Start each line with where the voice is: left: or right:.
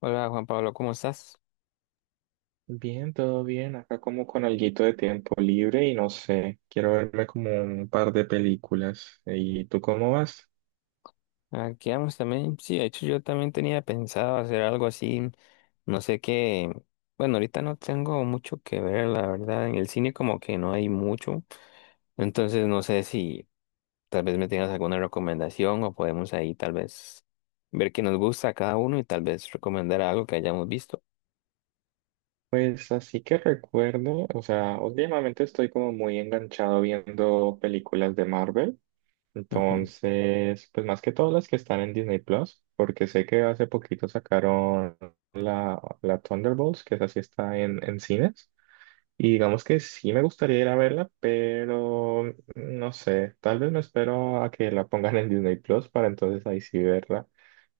left: Hola Juan Pablo, ¿cómo estás?
right: Bien, todo bien. Acá como con alguito de tiempo libre y no sé, quiero verme como un par de películas. ¿Y tú cómo vas?
left: Aquí vamos también. Sí, de hecho yo también tenía pensado hacer algo así, no sé qué. Bueno, ahorita no tengo mucho que ver, la verdad. En el cine como que no hay mucho. Entonces no sé si tal vez me tengas alguna recomendación o podemos ahí tal vez ver qué nos gusta a cada uno y tal vez recomendar algo que hayamos visto.
right: Pues así que recuerdo, o sea, últimamente estoy como muy enganchado viendo películas de Marvel.
left: Ujú,
right: Entonces, pues más que todas las que están en Disney Plus, porque sé que hace poquito sacaron la Thunderbolts, que esa sí está en cines. Y digamos que sí me gustaría ir a verla, pero no sé, tal vez me espero a que la pongan en Disney Plus para entonces ahí sí verla.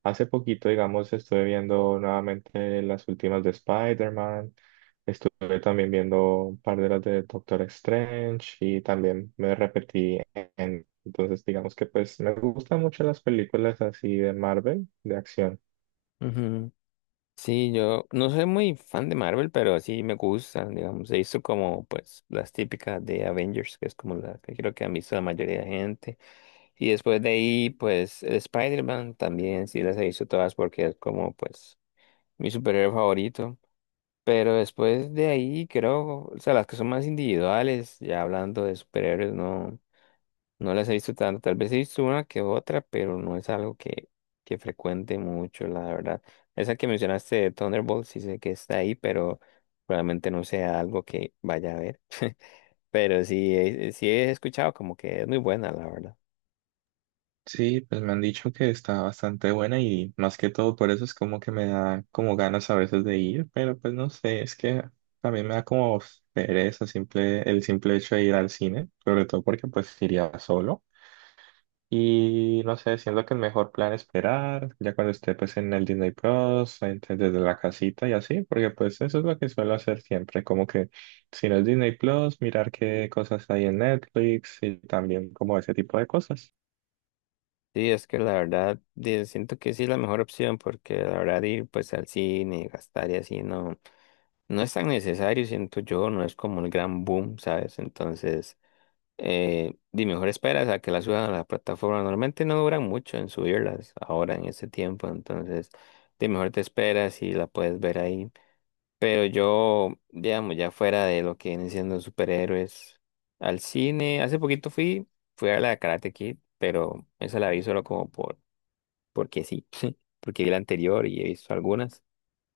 right: Hace poquito, digamos, estuve viendo nuevamente las últimas de Spider-Man, estuve también viendo un par de las de Doctor Strange y también me repetí en… Entonces, digamos que pues me gustan mucho las películas así de Marvel, de acción.
left: ujú. Sí, yo no soy muy fan de Marvel, pero sí me gustan, digamos. He visto como, pues, las típicas de Avengers, que es como la que creo que han visto la mayoría de gente. Y después de ahí, pues, el Spider-Man también, sí las he visto todas porque es como, pues, mi superhéroe favorito. Pero después de ahí, creo, o sea, las que son más individuales, ya hablando de superhéroes, no. No las he visto tanto, tal vez he visto una que otra, pero no es algo que frecuente mucho, la verdad. Esa que mencionaste de Thunderbolt, sí sé que está ahí, pero probablemente no sea algo que vaya a ver. Pero sí, sí he escuchado como que es muy buena, la verdad.
right: Sí, pues me han dicho que está bastante buena y más que todo por eso es como que me da como ganas a veces de ir, pero pues no sé, es que también me da como pereza simple, el simple hecho de ir al cine, sobre todo porque pues iría solo y no sé, siento que el mejor plan es esperar ya cuando esté pues en el Disney Plus, desde la casita y así, porque pues eso es lo que suelo hacer siempre, como que si no es Disney Plus, mirar qué cosas hay en Netflix y también como ese tipo de cosas.
left: Sí, es que la verdad, siento que sí es la mejor opción, porque la verdad ir pues al cine, y gastar y así, no, no es tan necesario, siento yo, no es como el gran boom, ¿sabes? Entonces... Y mejor esperas a que las suban a la plataforma. Normalmente no duran mucho en subirlas ahora en este tiempo, entonces de mejor te esperas y la puedes ver ahí. Pero yo, digamos, ya fuera de lo que vienen siendo superhéroes, al cine, hace poquito fui a ver la de Karate Kid, pero esa la vi solo como porque sí, porque vi la anterior y he visto algunas,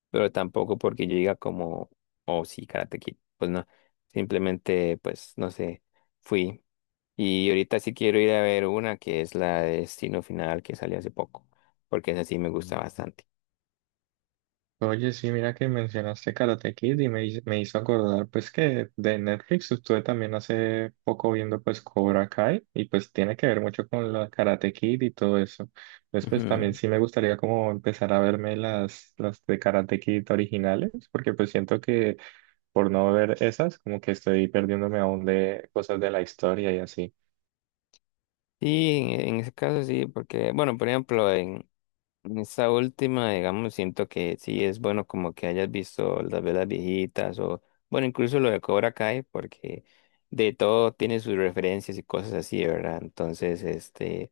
left: pero tampoco porque yo diga como, oh sí, Karate Kid, pues no, simplemente, pues no sé, fui. Y ahorita sí quiero ir a ver una que es la de Destino Final que salió hace poco, porque esa sí me gusta bastante.
right: Oye, sí, mira que mencionaste Karate Kid y me hizo acordar pues que de Netflix estuve también hace poco viendo pues Cobra Kai y pues tiene que ver mucho con la Karate Kid y todo eso. Entonces pues también
left: Ujú.
right: sí me gustaría como empezar a verme las de Karate Kid originales porque pues siento que por no ver esas como que estoy perdiéndome aún de cosas de la historia y así.
left: Sí, en ese caso sí, porque, bueno, por ejemplo, en esta última, digamos, siento que sí es bueno como que hayas visto las velas viejitas o, bueno, incluso lo de Cobra Kai, porque de todo tiene sus referencias y cosas así, ¿verdad? Entonces, este...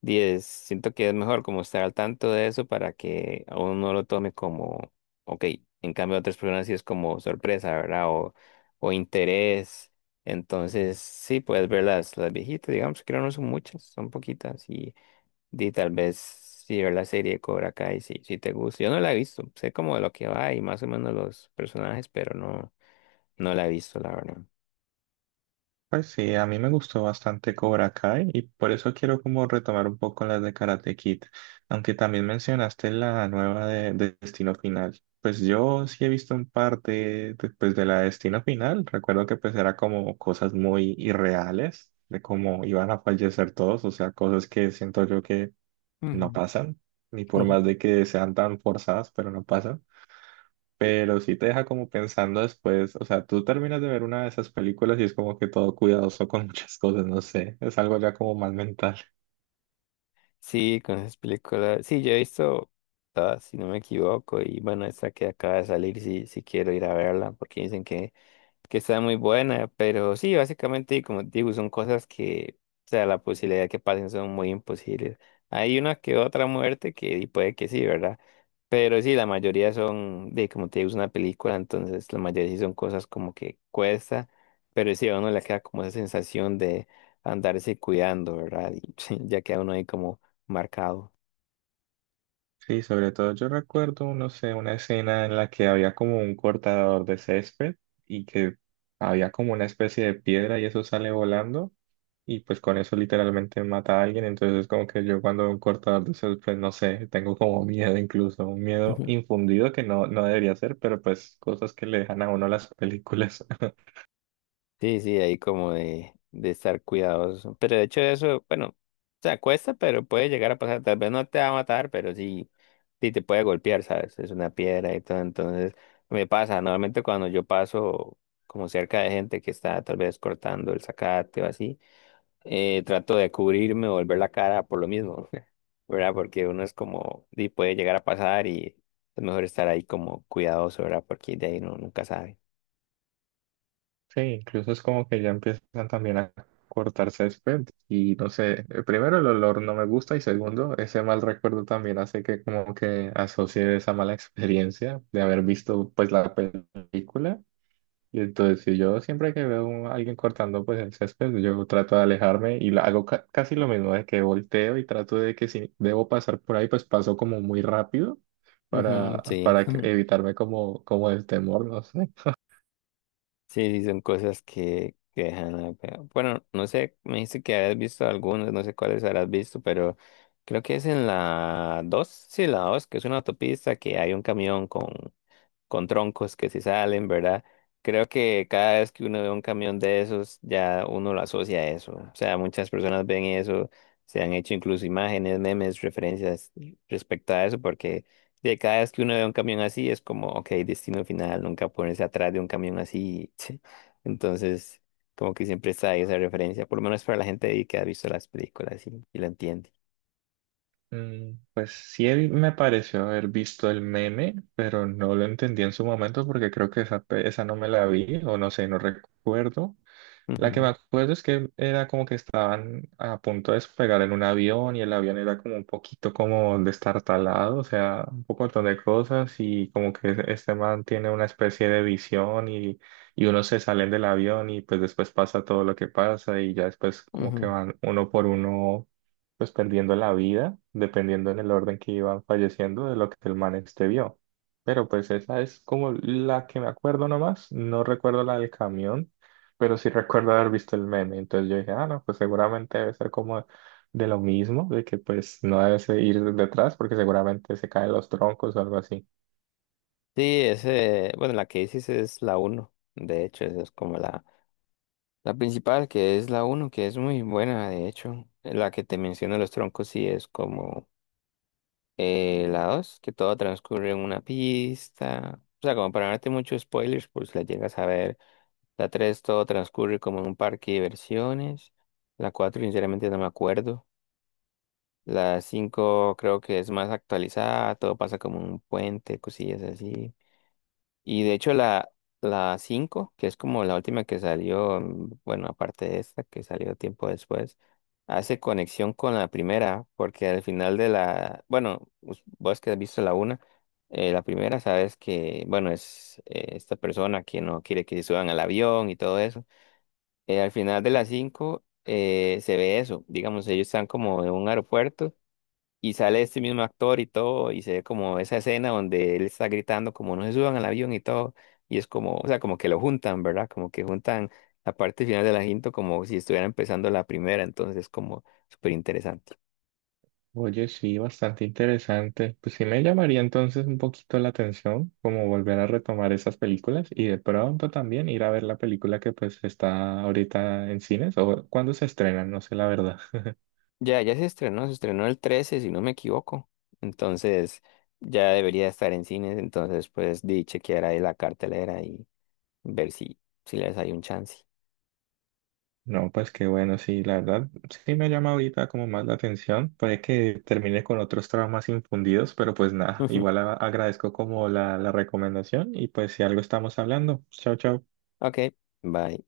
left: 10 siento que es mejor como estar al tanto de eso para que a uno no lo tome como, ok, en cambio otras personas sí es como sorpresa, ¿verdad? O interés. Entonces, sí, puedes ver las viejitas, digamos, que no son muchas, son poquitas. Y tal vez si ver la serie de Cobra Kai, si, si te gusta. Yo no la he visto, sé como de lo que va y más o menos los personajes, pero no, no la he visto, la verdad.
right: Pues sí, a mí me gustó bastante Cobra Kai y por eso quiero como retomar un poco las de Karate Kid, aunque también mencionaste la nueva de Destino Final. Pues yo sí he visto un par de la de Destino Final, recuerdo que pues era como cosas muy irreales, de cómo iban a fallecer todos, o sea, cosas que siento yo que no
left: Ujú.
right: pasan, ni por más de que sean tan forzadas, pero no pasan, pero sí te deja como pensando después, o sea, tú terminas de ver una de esas películas y es como que todo cuidadoso con muchas cosas, no sé, es algo ya como más mental.
left: Sí, con esas películas. Sí, yo he visto todas, si no me equivoco. Y bueno, esta que acaba de salir, sí, sí quiero ir a verla, porque dicen que está muy buena, pero sí, básicamente, como te digo, son cosas que, o sea, la posibilidad de que pasen son muy imposibles. Hay una que otra muerte que y puede que sí, ¿verdad? Pero sí, la mayoría son, de como te digo, es una película, entonces la mayoría sí son cosas como que cuesta, pero sí a uno le queda como esa sensación de andarse cuidando, ¿verdad? Y ya queda uno ahí como marcado.
right: Sí, sobre todo yo recuerdo, no sé, una escena en la que había como un cortador de césped y que había como una especie de piedra y eso sale volando y pues con eso literalmente mata a alguien, entonces es como que yo cuando veo un cortador de césped, no sé, tengo como miedo incluso, un miedo infundido que no, no debería ser, pero pues cosas que le dejan a uno las películas.
left: Sí, sí, ahí como de estar cuidadoso. Pero de hecho eso, bueno, se acuesta, pero puede llegar a pasar. Tal vez no te va a matar, pero sí, sí te puede golpear, ¿sabes? Es una piedra y todo. Entonces, me pasa, normalmente cuando yo paso como cerca de gente que está tal vez cortando el zacate o así, trato de cubrirme o volver la cara por lo mismo, ¿verdad? Porque uno es como, sí, puede llegar a pasar y es mejor estar ahí como cuidadoso, ¿verdad? Porque de ahí uno nunca sabe.
right: Sí, incluso es como que ya empiezan también a cortar césped y no sé, primero el olor no me gusta y segundo, ese mal recuerdo también hace que como que asocie esa mala experiencia de haber visto pues la película. Y entonces si yo siempre que veo a alguien cortando pues el césped, yo trato de alejarme y hago casi lo mismo de que volteo y trato de que si debo pasar por ahí, pues paso como muy rápido
left: Ujú,
right: para,
left: sí.
right: evitarme como, como el temor, no sé.
left: Sí, sí, son cosas que dejan. Bueno, no sé, me dijiste que habías visto algunas, no sé cuáles habrás visto, pero creo que es en la 2. Sí, la 2, que es una autopista que hay un camión con troncos que se salen, ¿verdad? Creo que cada vez que uno ve un camión de esos, ya uno lo asocia a eso. O sea, muchas personas ven eso, se han hecho incluso imágenes, memes, referencias respecto a eso, porque de cada vez que uno ve un camión así es como, ok, destino final, nunca ponerse atrás de un camión así. Entonces, como que siempre está ahí esa referencia, por lo menos para la gente ahí que ha visto las películas y lo entiende.
right: Mm, pues sí me pareció haber visto el meme, pero no lo entendí en su momento porque creo que esa, esa no me la vi o no sé, no recuerdo. La que me
left: Ujú,
right: acuerdo es que era como que estaban a punto de despegar en un avión y el avión era como un poquito como destartalado, o sea, un poco montón de cosas y como que este man tiene una especie de visión y uno se salen del avión y pues después pasa todo lo que pasa y ya después como que
left: ujú.
right: van uno por uno pues perdiendo la vida, dependiendo en el orden que iban falleciendo de lo que el man este vio. Pero pues esa es como la que me acuerdo nomás, no recuerdo la del camión, pero sí recuerdo haber visto el meme, entonces yo dije, ah, no, pues seguramente debe ser como de lo mismo, de que pues no debes ir detrás porque seguramente se caen los troncos o algo así.
left: Sí, ese, bueno, la que dices es la uno, de hecho, esa es como la principal, que es la uno que es muy buena, de hecho, la que te menciono los troncos, sí es como la 2 que todo transcurre en una pista. O sea, como para no darte muchos spoilers, pues la llegas a ver. La 3 todo transcurre como en un parque de diversiones. La 4 sinceramente, no me acuerdo. La 5 creo que es más actualizada, todo pasa como en un puente, cosillas así. Y de hecho la 5 que es como la última que salió, mm, bueno, aparte de esta que salió tiempo después, hace conexión con la primera, porque al final de la, bueno, vos que has visto la una, la primera sabes que, bueno, es esta persona que no quiere que se suban al avión y todo eso. Al final de la 5 se ve eso, digamos, ellos están como en un aeropuerto y sale este mismo actor y todo, y se ve como esa escena donde él está gritando como no se suban al avión y todo, y es como, o sea, como que lo juntan, ¿verdad? Como que juntan la parte final de la cinta como si estuviera empezando la primera, entonces es como súper interesante.
right: Oye, sí, bastante interesante. Pues sí me llamaría entonces un poquito la atención, como volver a retomar esas películas y de pronto también ir a ver la película que pues está ahorita en cines o cuando se estrenan, no sé la verdad.
left: Ya, ya se estrenó el 13 si no me equivoco, entonces ya debería estar en cines, entonces pues di chequear ahí la cartelera y ver si, si les hay un chance.
right: No, pues qué bueno, sí, la verdad sí me llama ahorita como más la atención, puede que termine con otros traumas infundidos, pero pues nada, igual agradezco como la recomendación y pues si algo estamos hablando. Chao, chao.
left: Ok, bye.